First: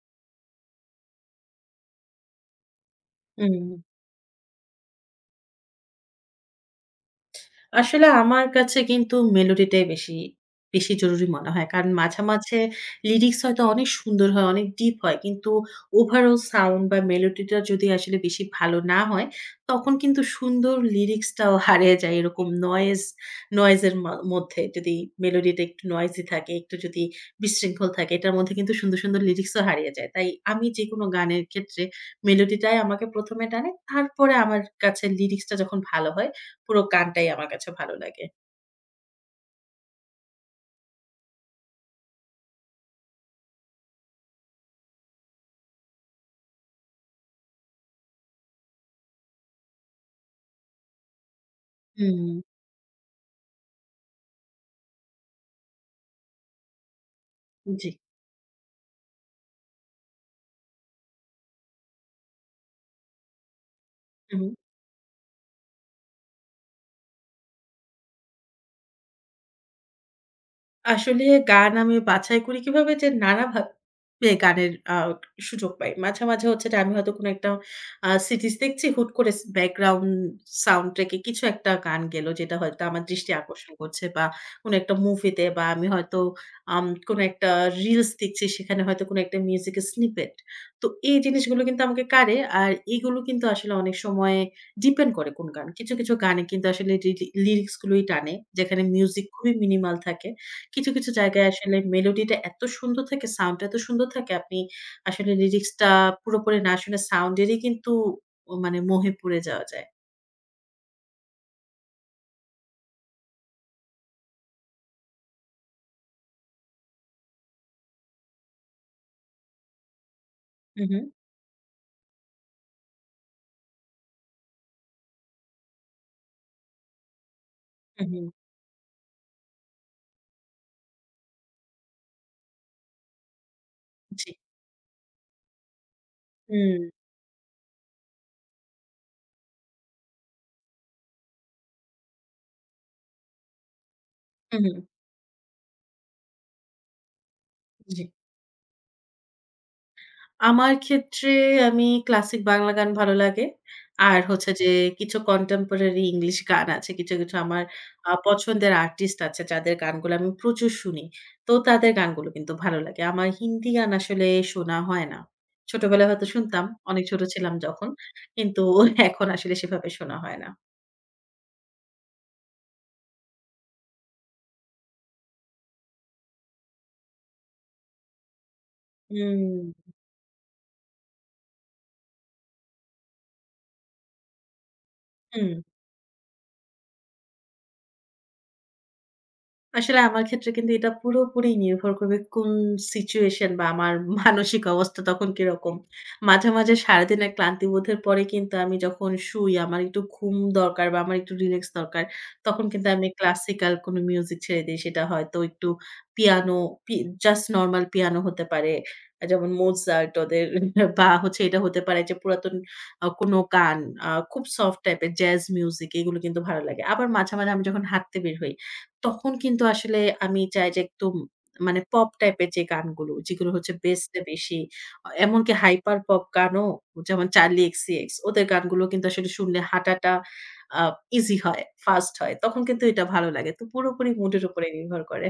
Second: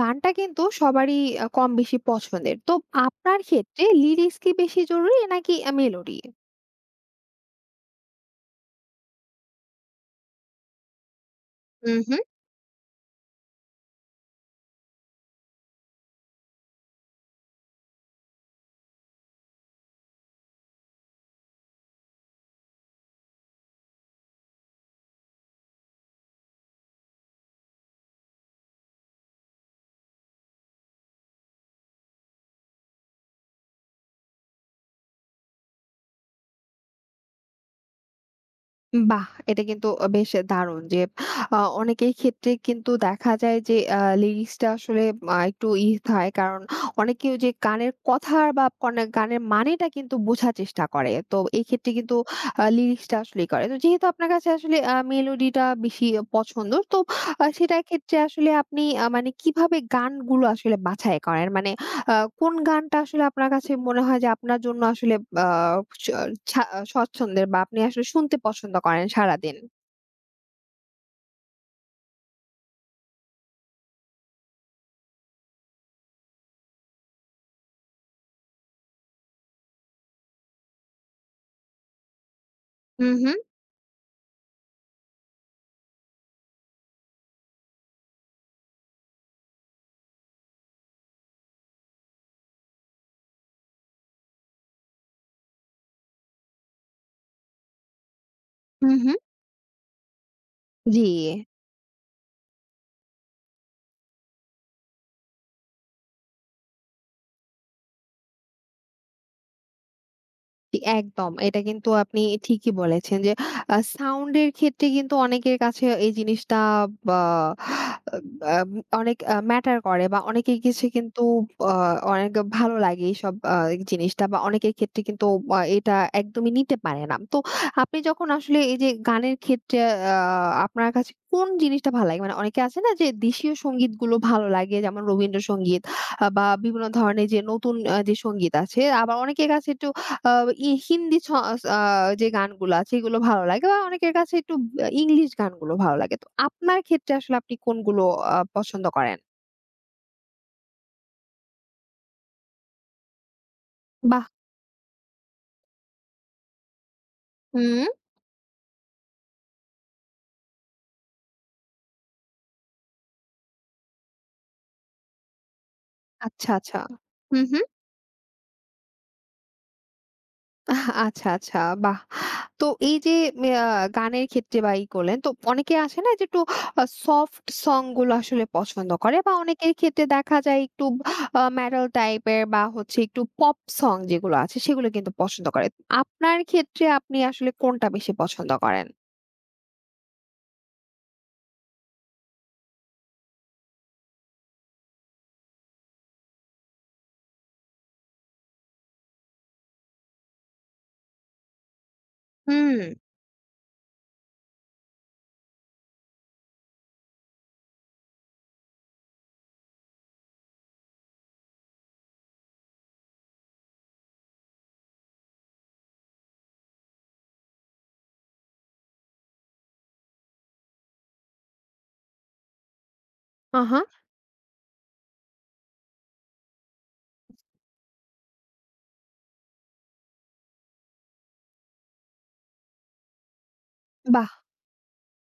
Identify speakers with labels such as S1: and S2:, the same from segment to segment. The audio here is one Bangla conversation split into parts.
S1: গানটা কিন্তু সবারই কম বেশি পছন্দের। তো আপনার
S2: হুম,
S1: ক্ষেত্রে লিরিক্স কি বেশি জরুরি নাকি মেলোডি?
S2: আসলে আমার কাছে কিন্তু মেলোডিটাই বেশি, বেশি জরুরি মনে হয়। কারণ মাঝামাঝি লিরিক্স হয়তো অনেক সুন্দর হয়, অনেক ডিপ হয়। কিন্তু ওভারঅল সাউন্ড বা মেলোডিটা যদি আসলে বেশি ভালো না হয়, তখন কিন্তু সুন্দর লিরিক্সটাও হারিয়ে যায়। এরকম নয়েজ নয়েজ এর মধ্যে যদি মেলোডিটা একটু নয়েজি থাকে, একটু যদি বিশৃঙ্খল থাকে, এটার মধ্যে কিন্তু সুন্দর, সুন্দর লিরিক্সও হারিয়ে যায়। তাই আমি যেকোনো গানের ক্ষেত্রে মেলোডিটাই আমাকে ১ম এ টানে। তারপরে আমার কাছে লিরিক্সটা যখন ভালো হয়, পুরো গানটাই আমার কাছে ভালো লাগে।
S1: বাহ! এটা কিন্তু বেশ দারুণ যে অনেকের ক্ষেত্রে কিন্তু দেখা যায় যে লিরিক্সটা আসলে একটু হয় কারণ অনেকেও যে গানের কথা বা গানের মানেটা কিন্তু বোঝার চেষ্টা করে। তো এই ক্ষেত্রে কিন্তু
S2: হুম,
S1: লিরিক্সটা আসলেই করে। তো যেহেতু আপনার কাছে আসলে মেলোডিটা বেশি পছন্দ, তো সেটার
S2: জি।
S1: ক্ষেত্রে আসলে আপনি মানে কিভাবে গানগুলো আসলে বাছাই করেন? মানে আ কোন গানটা আসলে আপনার কাছে মনে হয় যে
S2: হুম।
S1: আপনার জন্য আসলে আ স ছা স্বচ্ছন্দের বা আপনি আসলে শুনতে পছন্দ করেন সারাদিন?
S2: আসলে গান আমি বাছাই করি কিভাবে যে নানাভাবে গানের সুযোগ পাই। মাঝে, মাঝে হচ্ছে যে আমি হয়তো কোনো একটা সিরিজ দেখছি হুট করে ব্যাকগ্রাউন্ড সাউন্ড ট্র্যাকে কিছু একটা গান গেল যেটা হয়তো আমার
S1: হু,
S2: দৃষ্টি
S1: হু,
S2: আকর্ষণ করছে বা কোনো একটা মুভিতে বা আমি হয়তো কোনো একটা রিলস দেখছি সেখানে হয়তো কোনো একটা মিউজিকের স্নিপেট। তো এই জিনিসগুলো কিন্তু আমাকে কাড়ে। আর এগুলো কিন্তু আসলে অনেক সময় ডিপেন্ড করে কোন গান। কিছু, কিছু গানে কিন্তু আসলে লিরিক্স গুলোই টানে যেখানে
S1: হু, হু।
S2: মিউজিক খুবই মিনিমাল থাকে। কিছু,
S1: জি।
S2: কিছু জায়গায় আসলে মেলোডিটা এত সুন্দর থাকে, সাউন্ডটা এত সুন্দর থাকে, আপনি আসলে লিরিক্সটা পুরোপুরি না শুনে সাউন্ডেরই কিন্তু মানে মোহে পড়ে যাওয়া যায়।
S1: জি, একদম। এটা কিন্তু আপনি ঠিকই বলেছেন যে সাউন্ড এর ক্ষেত্রে কিন্তু অনেকের কাছে এই জিনিসটা বা আম অনেক ম্যাটার করে, বা অনেকের
S2: হু,
S1: কাছে
S2: হু,
S1: কিন্তু আ অনেক ভালো লাগে এইসব জিনিসটা, বা অনেকের ক্ষেত্রে কিন্তু এটা একদমই নিতে পারে না। তো আপনি
S2: হু, হু।
S1: যখন আসলে এই যে গানের ক্ষেত্রে আ আপনার কাছে কোন জিনিসটা ভালো লাগে? মানে অনেকে আছে না যে দেশীয় সঙ্গীতগুলো
S2: জি।
S1: ভালো লাগে, যেমন রবীন্দ্রসঙ্গীত বা
S2: হুম,
S1: বিভিন্ন ধরনের যে নতুন যে সঙ্গীত আছে, আবার অনেকের কাছে একটু আ ই হিন্দি ছ স আ যে গানগুলা আছে এগুলো ভালো লাগে, বা অনেকের কাছে একটু
S2: হু, হু।
S1: ইংলিশ গানগুলো ভালো লাগে। তো আপনার ক্ষেত্রে আসলে আপনি
S2: জি।
S1: কোনগুলো পছন্দ করেন?
S2: আমার ক্ষেত্রে আমি ক্লাসিক বাংলা গান ভালো লাগে। আর
S1: বাহ!
S2: হচ্ছে যে কিছু contemporary ইংলিশ গান আছে। কিছু, কিছু আমার
S1: হুম।
S2: পছন্দের আর্টিস্ট আছে যাদের গানগুলো আমি প্রচুর শুনি। তো তাদের গানগুলো কিন্তু ভালো লাগে। আমার হিন্দি গান আসলে শোনা হয় না। ছোটবেলায় হয়তো
S1: আচ্ছা,
S2: শুনতাম,
S1: আচ্ছা।
S2: অনেক ছোট
S1: হু,
S2: ছিলাম
S1: হু।
S2: যখন। কিন্তু এখন আসলে সেভাবে শোনা হয় না।
S1: আচ্ছা, আচ্ছা। বাহ! তো এই যে আ গানের ক্ষেত্রে বা করলেন, তো অনেকে আসে না যে একটু সফট সং গুলো আসলে পছন্দ করে, বা
S2: হুম,
S1: অনেকের ক্ষেত্রে দেখা যায় একটু মেটাল টাইপের বা হচ্ছে একটু পপ সং যেগুলো আছে সেগুলো কিন্তু পছন্দ
S2: হুম।
S1: করে। আপনার ক্ষেত্রে আপনি আসলে কোনটা বেশি পছন্দ করেন?
S2: আসলে আমার ক্ষেত্রে কিন্তু এটা পুরোপুরি নির্ভর করবে কোন সিচুয়েশন বা আমার মানসিক অবস্থা তখন কিরকম। মাঝে, মাঝে সারাদিনের ক্লান্তিবোধের পরে কিন্তু আমি যখন শুই আমার একটু ঘুম দরকার বা আমার একটু রিল্যাক্স দরকার। তখন
S1: হুম।
S2: কিন্তু আমি ক্লাসিক্যাল কোনো মিউজিক ছেড়ে দেই। সেটা হয়তো একটু পিয়ানো পি জাস্ট নরমাল পিয়ানো হতে পারে। যেমন Mozart ওদের বা হচ্ছে এটা হতে পারে যে পুরাতন কোনো গান খুব সফট টাইপের জ্যাজ মিউজিক এগুলো কিন্তু ভালো লাগে। আবার মাঝে, মাঝে আমি যখন হাঁটতে বের হই তখন কিন্তু আসলে আমি চাই যে একদম মানে পপ টাইপের যে গানগুলো, যেগুলো হচ্ছে
S1: আহা!
S2: বেসটা বেশি। এমনকি হাইপার পপ গানও যেমন 'Charli XCX' ওদের গানগুলো কিন্তু আসলে শুনলে হাঁটাটা আ ইজি হয়, ফাস্ট হয়। তখন কিন্তু এটা ভালো লাগে। তো পুরোপুরি
S1: বা
S2: মুডের উপরে নির্ভর করে।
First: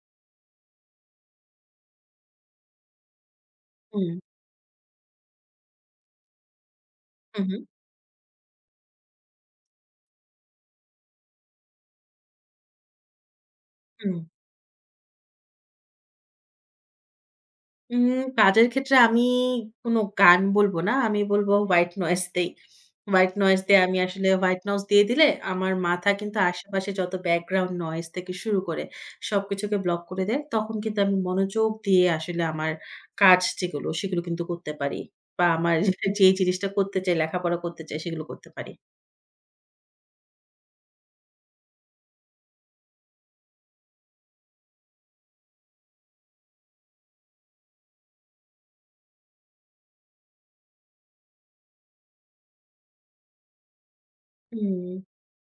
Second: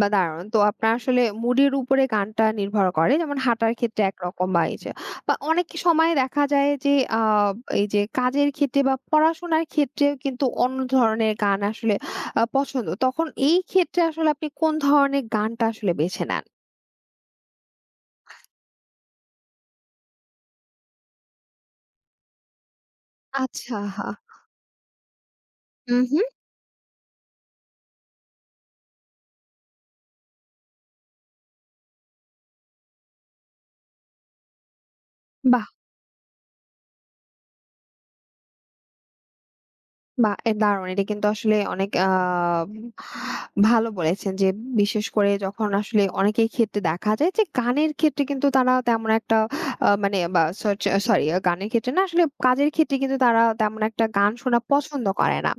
S1: বা দারুণ। তো আপনার আসলে মুডের উপরে গানটা নির্ভর করে। যেমন হাঁটার ক্ষেত্রে
S2: হুম,
S1: একরকম, বা এই যে বা অনেক সময় দেখা যায় যে আ
S2: হু, হু,
S1: এই যে কাজের ক্ষেত্রে বা পড়াশোনার ক্ষেত্রেও কিন্তু অন্য ধরনের গান আসলে পছন্দ। তখন এই ক্ষেত্রে
S2: হুম।
S1: আসলে আপনি কোন ধরনের গানটা আসলে বেছে নেন?
S2: উম কাজের ক্ষেত্রে আমি কোনো গান বলবো না। আমি বলব হোয়াইট নয়েজ দেই।
S1: আচ্ছা, হা।
S2: হোয়াইট নয়েজ দিয়ে দিলে আমার
S1: হু,
S2: মাথা
S1: হু।
S2: কিন্তু আশেপাশে যত ব্যাকগ্রাউন্ড নয়েজ থেকে শুরু করে সবকিছুকে ব্লক করে দেয়। তখন কিন্তু আমি মনোযোগ দিয়ে আসলে আমার কাজ যেগুলো সেগুলো কিন্তু করতে পারি। বা
S1: বাহ!
S2: আমার যে জিনিসটা করতে চাই, লেখাপড়া করতে চাই সেগুলো করতে পারি।
S1: বাহ! এ দারুণ। এটা কিন্তু আসলে অনেক ভালো বলেছেন যে, বিশেষ করে যখন আসলে অনেকের ক্ষেত্রে দেখা যায় যে গানের ক্ষেত্রে কিন্তু তারা তেমন একটা মানে বা সরি, গানের ক্ষেত্রে না, আসলে কাজের ক্ষেত্রে কিন্তু তারা তেমন একটা গান শোনা
S2: হুম,
S1: পছন্দ করে না।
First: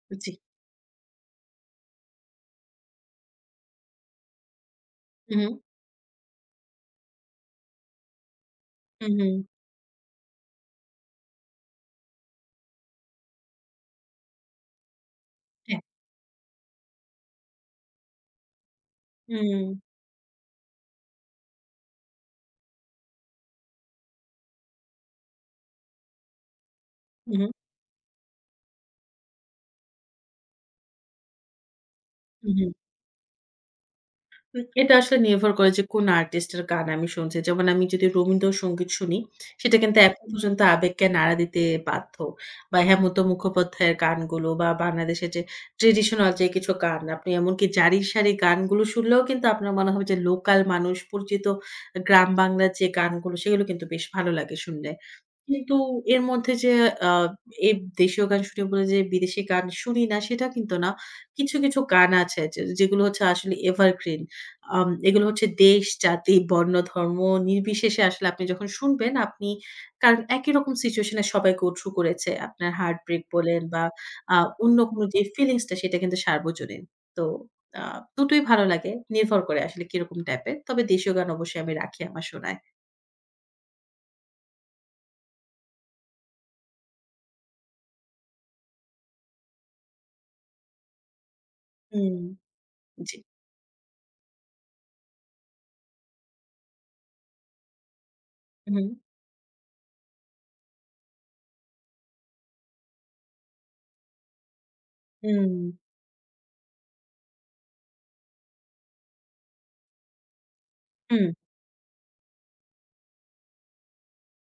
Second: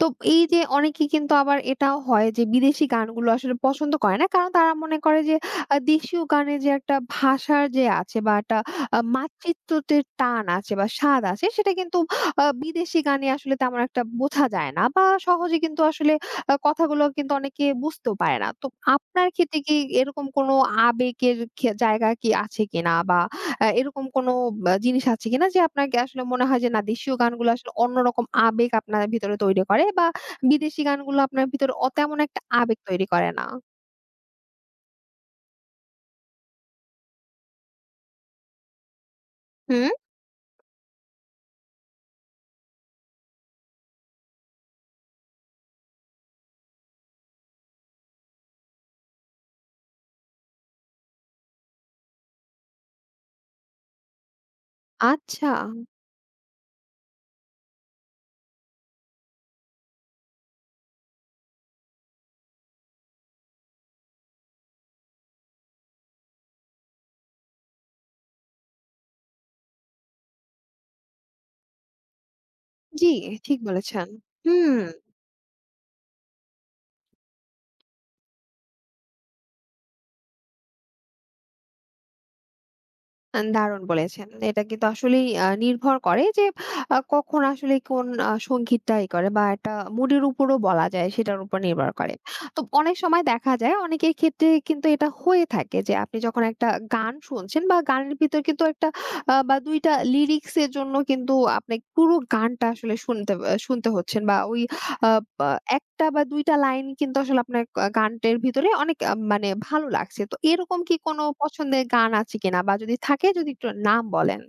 S1: তো
S2: জি।
S1: এই যে অনেকে কিন্তু আবার এটাও হয় যে বিদেশি গানগুলো আসলে পছন্দ করে না, কারণ তারা মনে করে
S2: হু,
S1: যে
S2: হু,
S1: দেশীয় গানে যে একটা ভাষার যে আছে বা একটা
S2: হু, হু।
S1: মাতৃত্বতের টান আছে বা স্বাদ আছে সেটা কিন্তু বিদেশি গানে আসলে তেমন একটা বোঝা যায় না বা সহজে
S2: হ্যাঁ।
S1: কিন্তু আসলে কথাগুলো কিন্তু অনেকে বুঝতেও পারে না। তো আপনার ক্ষেত্রে
S2: হুম,
S1: কি এরকম কোনো আবেগের জায়গা কি আছে কিনা? বা এরকম কোনো বা জিনিস আছে কিনা যে আপনাকে আসলে মনে হয় যে, না দেশীয়
S2: হু,
S1: গানগুলো আসলে অন্যরকম আবেগ আপনার ভিতরে তৈরি করে, বা বিদেশি গানগুলো আপনার ভিতরে তেমন একটা
S2: হু, হু।
S1: আবেগ তৈরি করে না?
S2: এটা আসলে নির্ভর করে যে কোন আর্টিস্টের গান আমি শুনছি। যেমন আমি যদি রবীন্দ্রসঙ্গীত শুনি, সেটা
S1: হুম।
S2: কিন্তু এখন পর্যন্ত আবেগকে নাড়া দিতে বাধ্য। বা হেমন্ত মুখোপাধ্যায়ের গানগুলো বা বাংলাদেশের যে ট্র্যাডিশনাল যে কিছু গান, আপনি এমনকি জারি-সারি গানগুলো শুনলেও কিন্তু আপনার মনে হবে যে লোকাল মানুষ পরিচিত গ্রাম বাংলার যে গানগুলো, সেগুলো কিন্তু বেশ ভালো লাগে শুনলে।
S1: আচ্ছা।
S2: কিন্তু এর মধ্যে যে আ এ দেশীয় গান শুনি বলে যে বিদেশি গান শুনি না সেটা কিন্তু না। কিছু, কিছু গান আছে যে যেগুলো হচ্ছে আসলে এভারগ্রিন। এগুলো হচ্ছে দেশ, জাতি, বর্ণ, ধর্ম নির্বিশেষে আসলে আপনি যখন শুনবেন আপনি কারণ একই রকম সিচুয়েশন এ সবাই go through করেছে। আপনার
S1: জি,
S2: heartbreak
S1: ঠিক
S2: বলেন বা
S1: বলেছেন।
S2: আ
S1: হুম।
S2: অন্য কোনো যে ফিলিংস টা সেটা কিন্তু সার্বজনীন। তো আ দুটোই ভালো লাগে। নির্ভর করে আসলে কিরকম টাইপের। তবে দেশীয় গান অবশ্যই আমি রাখি আমার শোনায়।
S1: দারুণ বলেছেন। এটা কিন্তু আসলেই নির্ভর করে যে কখন আসলে কোন সংগীতটা করে, বা একটা মুডের উপরও বলা যায় সেটার উপর নির্ভর করে।
S2: হুম,
S1: তো অনেক
S2: জি।
S1: সময় দেখা যায় অনেকের ক্ষেত্রে কিন্তু এটা হয়ে থাকে যে, আপনি যখন একটা গান শুনছেন বা গানের ভিতর কিন্তু
S2: হুম,
S1: একটা বা ২ টা লিরিক্স এর জন্য কিন্তু আপনি পুরো গানটা আসলে শুনতে হচ্ছেন, বা ওই আ বা
S2: হুম।
S1: ১ টা বা ২ টা লাইন কিন্তু আসলে আপনার গানটার ভিতরে অনেক মানে ভালো লাগছে। তো এরকম কি কোনো
S2: হুম,
S1: পছন্দের গান আছে কিনা? বা যদি থাকে যদি একটু নাম বলেন?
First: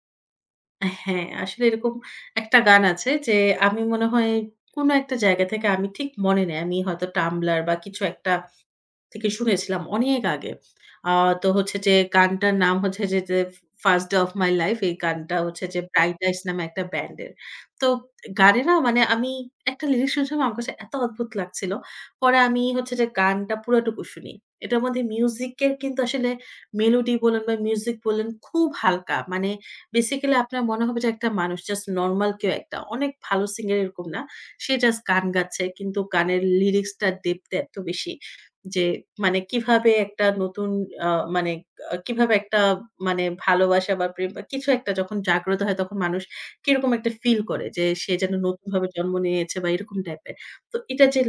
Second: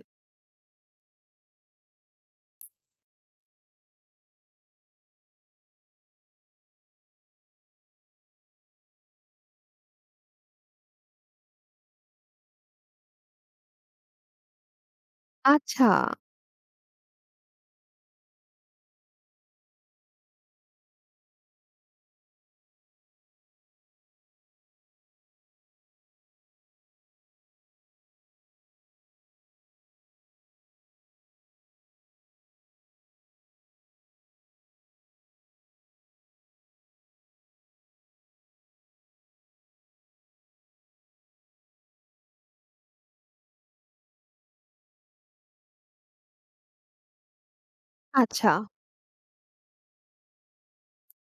S2: হ্যাঁ, আসলে এরকম একটা গান আছে যে আমি মনে হয় কোনো একটা জায়গা থেকে আমি ঠিক মনে নেই। আমি হয়তো Tumblr বা কিছু একটা থেকে শুনেছিলাম অনেক আগে। আ তো হচ্ছে যে গানটার নাম হচ্ছে যে যে, "First Day of My Life" এই গানটা হচ্ছে যে
S1: আচ্ছা,
S2: ব্রাইট আইস নামে একটা ব্যান্ডের। তো গানে না মানে আমি একটা লিরিক্স শুনছিলাম আমার কাছে এত অদ্ভুত লাগছিল। পরে আমি হচ্ছে যে গানটা পুরাটুকু শুনি। এটার মধ্যে মিউজিকের কিন্তু আসলে মেলোডি বলেন বা মিউজিক বলেন খুব হালকা। মানে বেসিক্যালি আপনার মনে হবে যে একটা মানুষ জাস্ট নরমাল কেউ একটা। অনেক ভালো সিঙ্গার এরকম না। সে জাস্ট গান গাচ্ছে। কিন্তু গানের লিরিক্সটার ডেপথ এত বেশি। যে মানে কিভাবে একটা নতুন আ মানে কিভাবে একটা মানে ভালোবাসা বা প্রেম বা কিছু একটা যখন জাগ্রত হয় তখন মানুষ কিরকম একটা ফিল করে যে সে যেন
S1: আচ্ছা।
S2: নতুনভাবে জন্ম নিয়েছে বা এরকম টাইপের। তো এটা যে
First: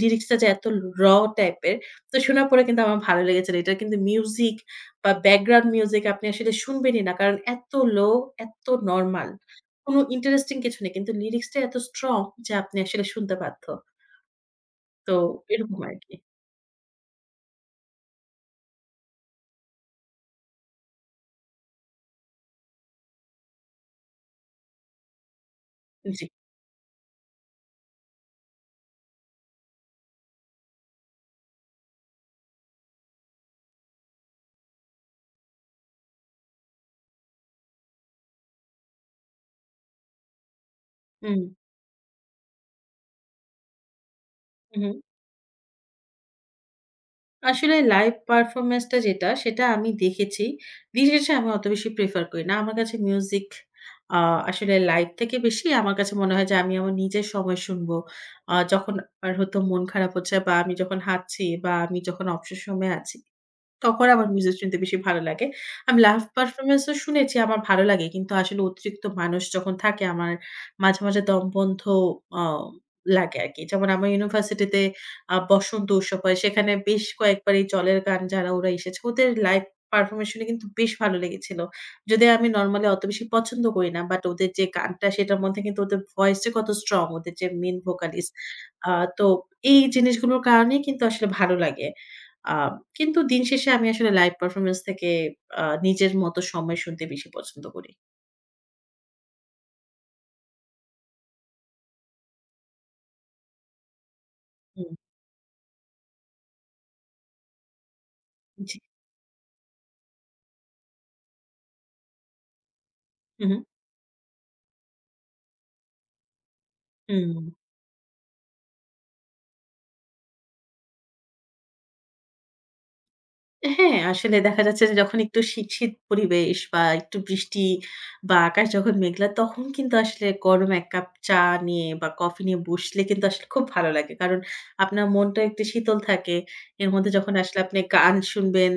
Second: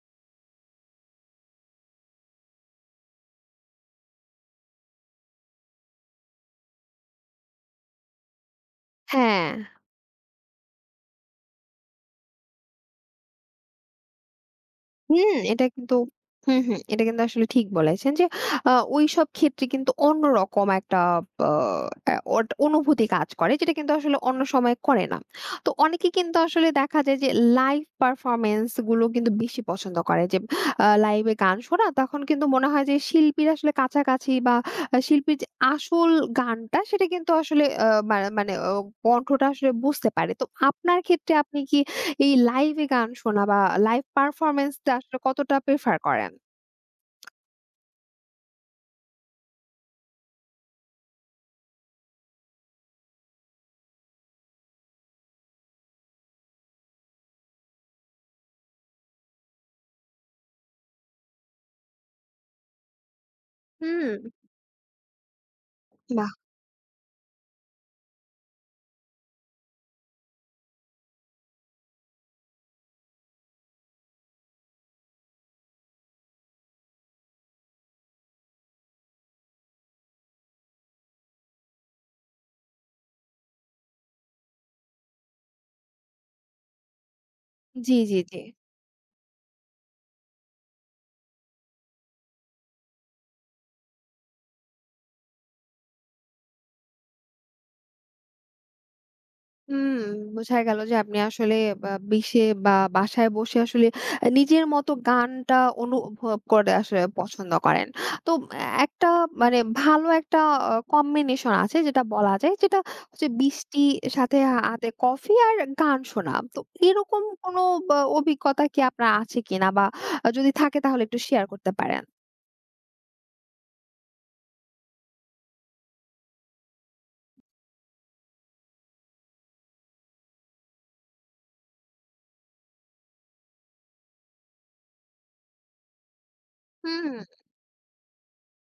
S2: লিরিক্সটা যে এত র টাইপের তো শোনার পরে কিন্তু আমার ভালো লেগেছিল। এটার কিন্তু মিউজিক বা ব্যাকগ্রাউন্ড মিউজিক আপনি আসলে শুনবেনই না। কারণ এত লো, এত নরমাল।
S1: হ্যাঁ।
S2: কোন ইন্টারেস্টিং কিছু নেই। কিন্তু লিরিক্সটা এত স্ট্রং যে আপনি আসলে শুনতে বাধ্য। তো
S1: হুম, এটা
S2: এরকম
S1: কিন্তু
S2: আরকি।
S1: হুম, হুম। এটা কিন্তু আসলে ঠিক বলেছেন যে ওইসব ক্ষেত্রে কিন্তু অন্যরকম একটা আ অ্যা অট অনুভূতি কাজ করে, যেটা কিন্তু আসলে অন্য সময় করে না। তো অনেকে
S2: জি।
S1: কিন্তু আসলে দেখা যায় যে লাইভ পারফরম্যান্স গুলো কিন্তু বেশি পছন্দ করে, যে লাইভে গান শোনা তখন কিন্তু মনে হয় যে শিল্পীর আসলে কাছাকাছি, বা শিল্পীর যে আসল গানটা সেটা কিন্তু আসলে আ মা মানে কণ্ঠটা আসলে বুঝতে পারে। তো আপনার ক্ষেত্রে
S2: হুম,
S1: আপনি কি এই লাইভে গান শোনা বা লাইভ পারফরম্যান্স
S2: হু, হু।
S1: টা আসলে কতটা প্রেফার করেন?
S2: আসলে লাইভ পারফরম্যান্স টা যেটা, সেটা আমি দেখেছি। দিন শেষে আমি অত বেশি প্রেফার করি না। আমার কাছে মিউজিক আ আসলে লাইভ থেকে বেশি আমার কাছে মনে হয় যে আমি আমার নিজের সময় শুনবো। যখন আর হয়তো মন খারাপ হচ্ছে বা আমি যখন হাঁটছি বা আমি যখন অবসর সময়ে আছি। তখন
S1: হুম,
S2: আমার মিউজিক শুনতে বেশি ভালো লাগে। আমি লাইভ
S1: বাহ!
S2: পারফরম্যান্স ও শুনেছি, আমার ভালো লাগে। কিন্তু আসলে অতিরিক্ত মানুষ যখন থাকে আমার মাঝে, মাঝে দমবন্ধ আ লাগে আরকি। যেমন আমার ইউনিভার্সিটিতে বসন্ত উৎসব হয়। সেখানে বেশ কয়েকবার এই জলের গান যারা ওরা এসেছে, ওদের লাইভ পারফরম্যান্স শুনে কিন্তু বেশ ভালো লেগেছিল। যদিও আমি নরমালি অত বেশি পছন্দ করি না। বাট ওদের যে গানটা সেটার মধ্যে কিন্তু ওদের ভয়েস যে কত স্ট্রং, ওদের যে মেইন
S1: জি, জি,
S2: ভোকালিস্ট।
S1: জি।
S2: আ তো এই জিনিসগুলোর কারণেই কিন্তু আসলে ভালো লাগে। আ কিন্তু দিন শেষে আমি আসলে লাইভ পারফরম্যান্স থেকে নিজের মতো সময় শুনতে বেশি পছন্দ করি।
S1: হুম, বোঝা গেল যে আপনি আসলে বা বিশে বা বাসায় বসে আসলে নিজের
S2: হুম,
S1: মতো গানটা অনুভব করে আসলে পছন্দ করেন। তো
S2: জি।
S1: একটা মানে ভালো একটা কম্বিনেশন আছে যেটা বলা যায়, যেটা হচ্ছে
S2: হু, হু।
S1: বৃষ্টি সাথে হাতে কফি আর গান শোনা। তো এরকম
S2: হুম।
S1: কোনো বা অভিজ্ঞতা কি আপনার আছে কিনা? বা যদি থাকে তাহলে একটু শেয়ার করতে পারেন।
S2: হ্যাঁ, আসলে দেখা যাচ্ছে যে যখন একটু শীত, শীত পরিবেশ বা একটু বৃষ্টি বা আকাশ যখন মেঘলা তখন কিন্তু আসলে গরম ১ কাপ চা নিয়ে বা কফি নিয়ে বসলে কিন্তু আসলে খুব ভালো লাগে। কারণ আপনার মনটা একটু শীতল থাকে। এর
S1: হুম।
S2: মধ্যে যখন আসলে আপনি গান শুনবেন,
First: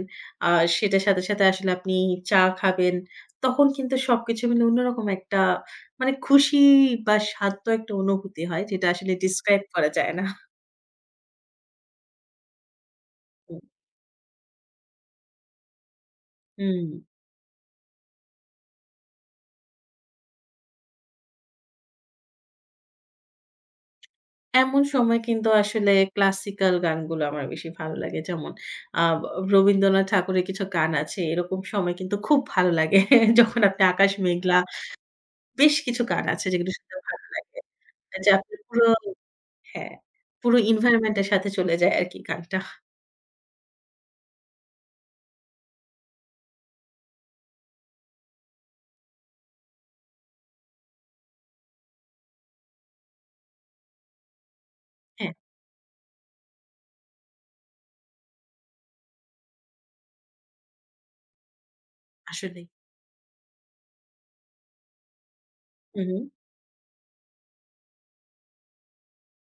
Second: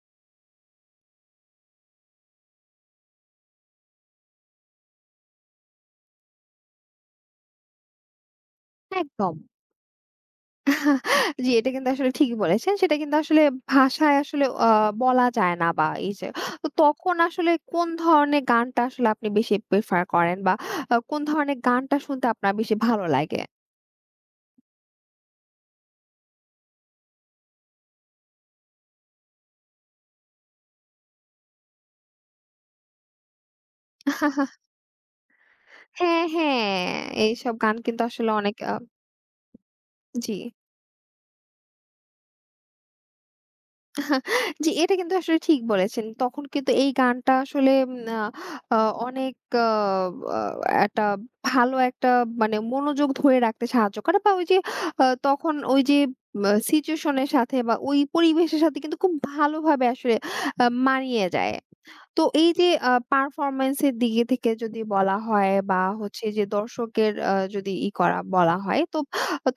S2: আ সেটার সাথে, সাথে আসলে আপনি চা খাবেন। তখন কিন্তু সবকিছু মিলে অন্যরকম একটা মানে খুশি বা শান্ত একটা অনুভূতি হয় যেটা আসলে
S1: একদম।
S2: ডিসক্রাইব করা যায় না।
S1: জি, এটা কিন্তু আসলে ঠিকই বলেছেন। সেটা কিন্তু আসলে ভাষায় আসলে বলা যায় না, বা এই যে, তো
S2: হুম।
S1: তখন আসলে কোন ধরনের গানটা আসলে আপনি বেশি প্রেফার করেন বা কোন ধরনের গানটা শুনতে আপনার বেশি ভালো লাগে?
S2: এমন সময় কিন্তু আসলে ক্লাসিক্যাল গানগুলো আমার বেশি ভালো লাগে। যেমন আ রবীন্দ্রনাথ ঠাকুরের কিছু গান আছে। এরকম সময় কিন্তু খুব ভালো লাগে। যখন আপনি আকাশ মেঘলা বেশ কিছু
S1: হ্যাঁ,
S2: গান আছে
S1: হ্যাঁ।
S2: যেগুলো শুনতে ভালো
S1: এইসব
S2: লাগে।
S1: গান কিন্তু
S2: যে
S1: আসলে
S2: আপনি
S1: অনেক
S2: পুরো হ্যাঁ,
S1: জি।
S2: পুরো এনভায়রনমেন্ট এর সাথে চলে যায় আরকি গানটা।
S1: জি, এটা কিন্তু আসলে ঠিক বলেছেন। তখন কিন্তু এই গানটা আসলে উম আ আ অনেক আ আ একটা ভালো একটা মানে মনোযোগ ধরে রাখতে সাহায্য করে, বা ওই যে
S2: হ্যাঁ,
S1: তখন ওই যে সিচুয়েশন এর সাথে বা ওই পরিবেশের সাথে কিন্তু খুব ভালোভাবে আসলে মানিয়ে যায়। তো এই
S2: আসলেই।
S1: যে পারফরম্যান্স এর দিকে থেকে যদি বলা হয় বা
S2: হু, হু,
S1: হচ্ছে যে দর্শকের যদি করা বলা হয়, তো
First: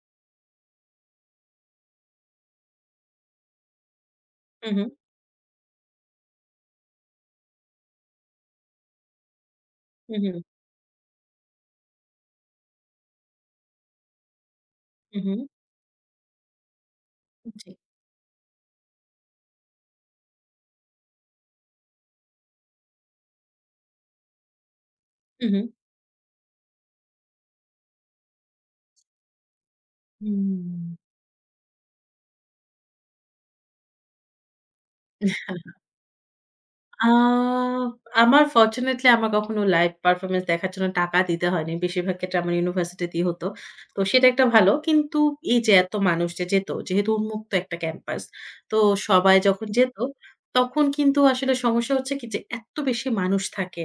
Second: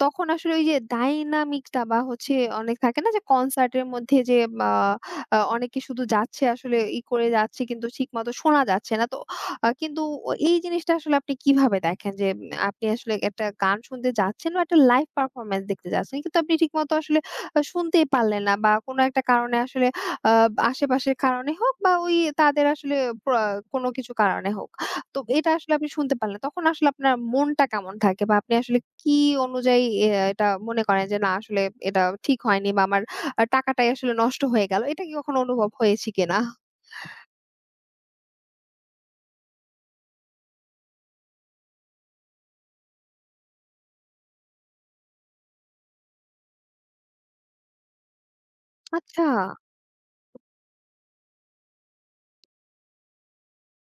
S1: তখন আসলে ওই যে ডাইনামিকটা বা হচ্ছে অনেক থাকে না যে কনসার্টের মধ্যে যে আ
S2: হু,
S1: আ অনেকে শুধু যাচ্ছে, আসলে করে যাচ্ছে কিন্তু ঠিকমতো শোনা যাচ্ছে না। তো কিন্তু
S2: হু, হু,
S1: এই জিনিসটা আসলে আপনি কিভাবে দেখেন যে, আপনি আসলে একটা গান শুনতে যাচ্ছেন বা একটা লাইভ
S2: হু, হু,
S1: পারফরম্যান্স দেখতে যাচ্ছেন, কিন্তু আপনি ঠিকমতো আসলে
S2: জি।
S1: শুনতেই পারলেন না বা কোনো একটা কারণে আসলে আ আশেপাশের কারণে হোক বা ওই তাদের আসলে প্র কোনো কিছু কারণে হোক। তো
S2: হু,
S1: এটা
S2: হু।
S1: আসলে আপনি শুনতে পারলেন। তখন আসলে আপনার মনটা কেমন থাকে, বা আপনি আসলে কি অনুযায়ী এটা মনে করেন
S2: হুম।
S1: যে, "না আসলে এটা ঠিক হয়নি বা আমার টাকাটাই আসলে নষ্ট হয়ে গেল।" এটা কি কখনো অনুভব হয়েছে কিনা?
S2: আ আমার ফরচুনেটলি আমার কখনো লাইভ পারফরম্যান্স দেখার জন্য টাকা দিতে হয়নি। বেশিরভাগ ক্ষেত্রে আমার ইউনিভার্সিটিতেই হতো। তো সেটা একটা ভালো। কিন্তু এই যে এত মানুষ যে যেত, যেহেতু উন্মুক্ত একটা ক্যাম্পাস। তো
S1: আচ্ছা।
S2: সবাই যখন যেত, তখন কিন্তু আসলে সমস্যা হচ্ছে কি যে এত বেশি মানুষ থাকে।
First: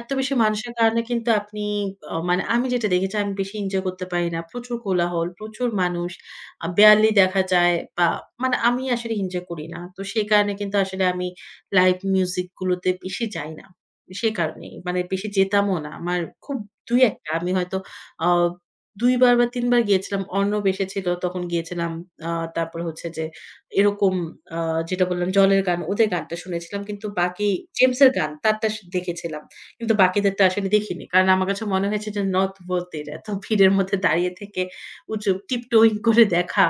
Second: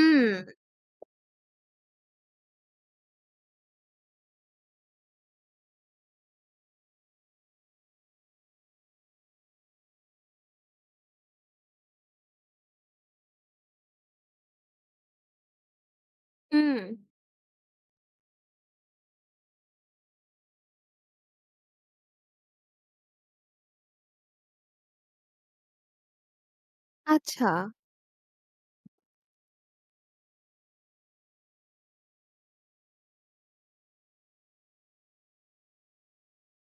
S2: এত বেশি মানুষের কারণে কিন্তু আপনি মানে আমি যেটা দেখেছি আমি বেশি এনজয় করতে পারি না। প্রচুর কোলাহল, প্রচুর মানুষ। বেয়ারলি দেখা যায় বা মানে আমি আসলে এনজয় করি না। তো সেই কারণে কিন্তু আসলে আমি লাইভ মিউজিক গুলোতে বেশি যাই না। সে কারণেই। মানে বেশি যেতামও না। আমার খুব
S1: হুম।
S2: ২-১ টা আমি হয়তো আ ২ বার বা ৩ বার গিয়েছিলাম। অর্ণব এসেছিল তখন গিয়েছিলাম। আ তারপরে হচ্ছে যে এরকম আ যেটা বললাম জলের গান ওদের গানটা শুনেছিলাম। কিন্তু বাকি
S1: আচ্ছা।
S2: জেমস এর গান তারটা স দেখেছিলাম। কিন্তু বাকিদেরটা আসলে দেখিনি। কারণ আমার কাছে মনে হয়েছে যে নট ওর্থ ইট এত ভিড়ের মধ্যে দাঁড়িয়ে থেকে উঁচু টিপটোইং করে দেখা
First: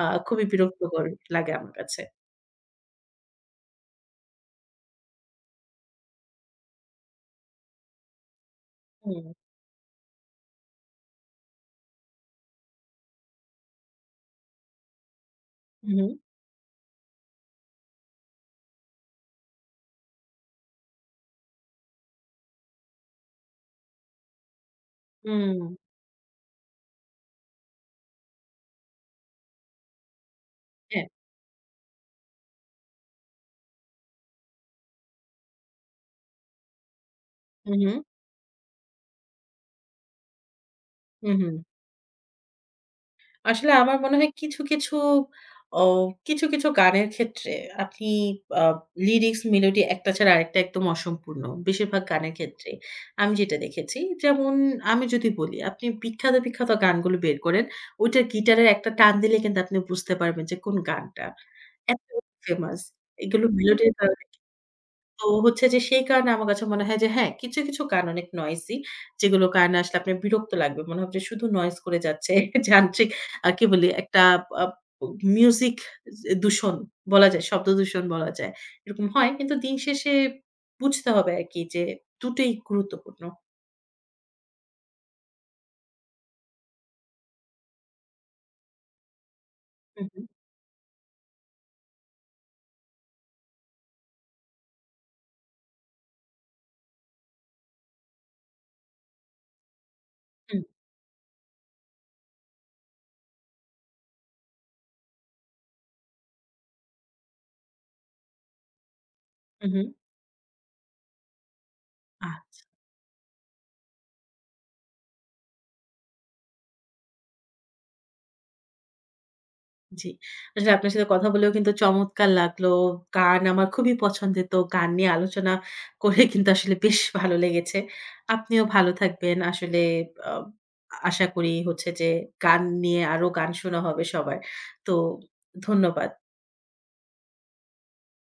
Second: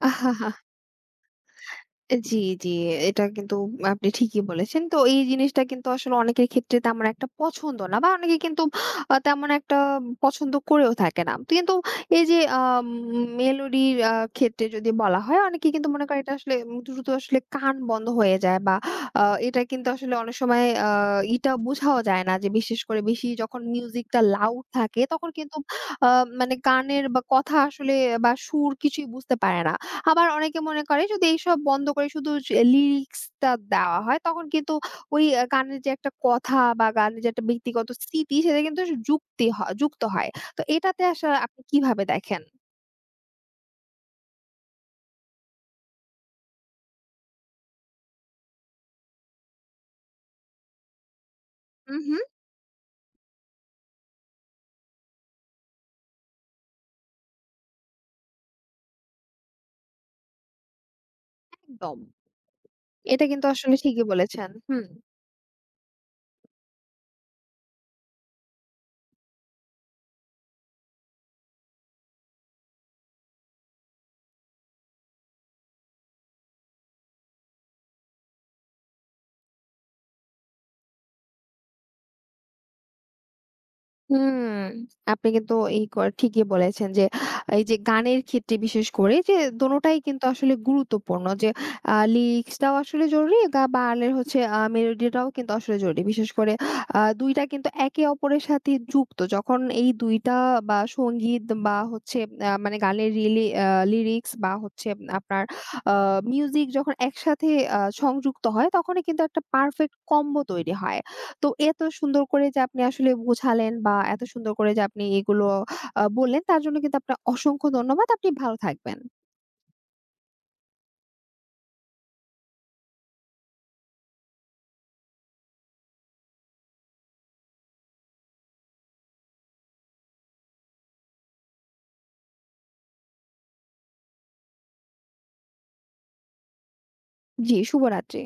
S2: খুবই বিরক্তকর লাগে আমার কাছে।
S1: জি, জি। এটা কিন্তু আপনি ঠিকই বলেছেন। তো এই জিনিসটা কিন্তু আসলে অনেকের ক্ষেত্রে তেমন একটা পছন্দ না, বা অনেকে কিন্তু
S2: হুম।
S1: তেমন একটা পছন্দ করেও থাকে না। তো কিন্তু এই যে মেলোডির ক্ষেত্রে যদি বলা হয়, অনেকে কিন্তু
S2: হু,
S1: মনে
S2: হু।
S1: করে এটা আসলে দ্রুত আসলে কান বন্ধ হয়ে যায়, বা আ এটা কিন্তু আসলে অনেক সময় এটা বোঝাও যায় না যে, বিশেষ করে বেশি যখন মিউজিকটা লাউড থাকে তখন কিন্তু
S2: হুম।
S1: আ মানে গানের বা কথা আসলে বা সুর কিছুই বুঝতে পারে না। আবার অনেকে মনে করে
S2: হ্যাঁ।
S1: যদি এইসব বন্ধ করে শুধু লিরিক্সটা দেওয়া হয়, তখন কিন্তু ওই গানের যে একটা কথা বা গানের যে একটা
S2: হু, হু,
S1: ব্যক্তিগত স্মৃতি সেটা কিন্তু যুক্তি যুক্ত হয়। তো এটাতে
S2: হু,
S1: আসলে
S2: হু।
S1: আপনি কিভাবে দেখেন?
S2: আসলে আমার মনে হয় কিছু, কিছু অ কিছু, কিছু গানের ক্ষেত্রে আপনি আ লিরিক্স, মেলোডি একটা ছাড়া আরেকটা একদম অসম্পূর্ণ।
S1: হু,
S2: বেশিরভাগ
S1: হু।
S2: গানের ক্ষেত্রে আমি যেটা দেখেছি। যেমন আমি যদি বলি আপনি বিখ্যাত, বিখ্যাত গানগুলো বের করেন। ওইটার গিটারের একটা টান দিলে কিন্তু আপনি বুঝতে পারবেন যে কোন গানটা।
S1: একদম।
S2: এত ফেমাস।
S1: এটা
S2: এগুলো
S1: কিন্তু আসলে
S2: মেলোডির
S1: ঠিকই
S2: কারণে
S1: বলেছেন। হুম।
S2: তো হচ্ছে যে সেই কারণে আমার কাছে মনে হয় যে হ্যাঁ, কিছু, কিছু গান অনেক নয়েজি যেগুলোর কারণে আসলে আপনার বিরক্ত লাগবে। মনে হবে যে শুধু নয়েজ করে যাচ্ছে। যান্ত্রিক কি বলি একটা আ মিউজিক দূষণ বলা যায়, শব্দ দূষণ বলা যায়। এরকম হয় কিন্তু দিন শেষে বুঝতে হবে আরকি যে দুটোই গুরুত্বপূর্ণ।
S1: হুম, আপনি কিন্তু এই ঠিকই বলেছেন যে, এই যে গানের ক্ষেত্রে বিশেষ করে যে দোনোটাই
S2: হু, হু,
S1: কিন্তু আসলে গুরুত্বপূর্ণ, যে লিরিক্সটাও আসলে জরুরি গা বা আলের হচ্ছে মেলোডিটাও কিন্তু আসলে জরুরি। বিশেষ করে ২ টা কিন্তু একে অপরের সাথে যুক্ত। যখন এই ২ টা
S2: হু,
S1: বা সংগীত বা হচ্ছে মানে গানের রিলি আ লিরিক্স বা হচ্ছে আপনার আ মিউজিক যখন একসাথে সংযুক্ত হয় তখনই কিন্তু একটা
S2: হু, হু।
S1: পারফেক্ট কম্বো তৈরি হয়। তো এত সুন্দর
S2: আ
S1: করে যে আপনি আসলে বোঝালেন, বা এত সুন্দর করে যে আপনি এগুলো বললেন তার জন্য কিন্তু আপনার অসংখ্য ধন্যবাদ। আপনি ভালো থাকবেন।
S2: জি। আসলে আপনার সাথে কথা বলেও কিন্তু চমৎকার লাগলো। গান আমার খুবই পছন্দের। তো গান নিয়ে আলোচনা করে কিন্তু আসলে বেশ ভালো লেগেছে। আপনিও ভালো থাকবেন। আসলে আ আশা করি হচ্ছে যে গান নিয়ে আরো গান শোনা হবে সবার। তো ধন্যবাদ।
S1: জি, শুভরাত্রি।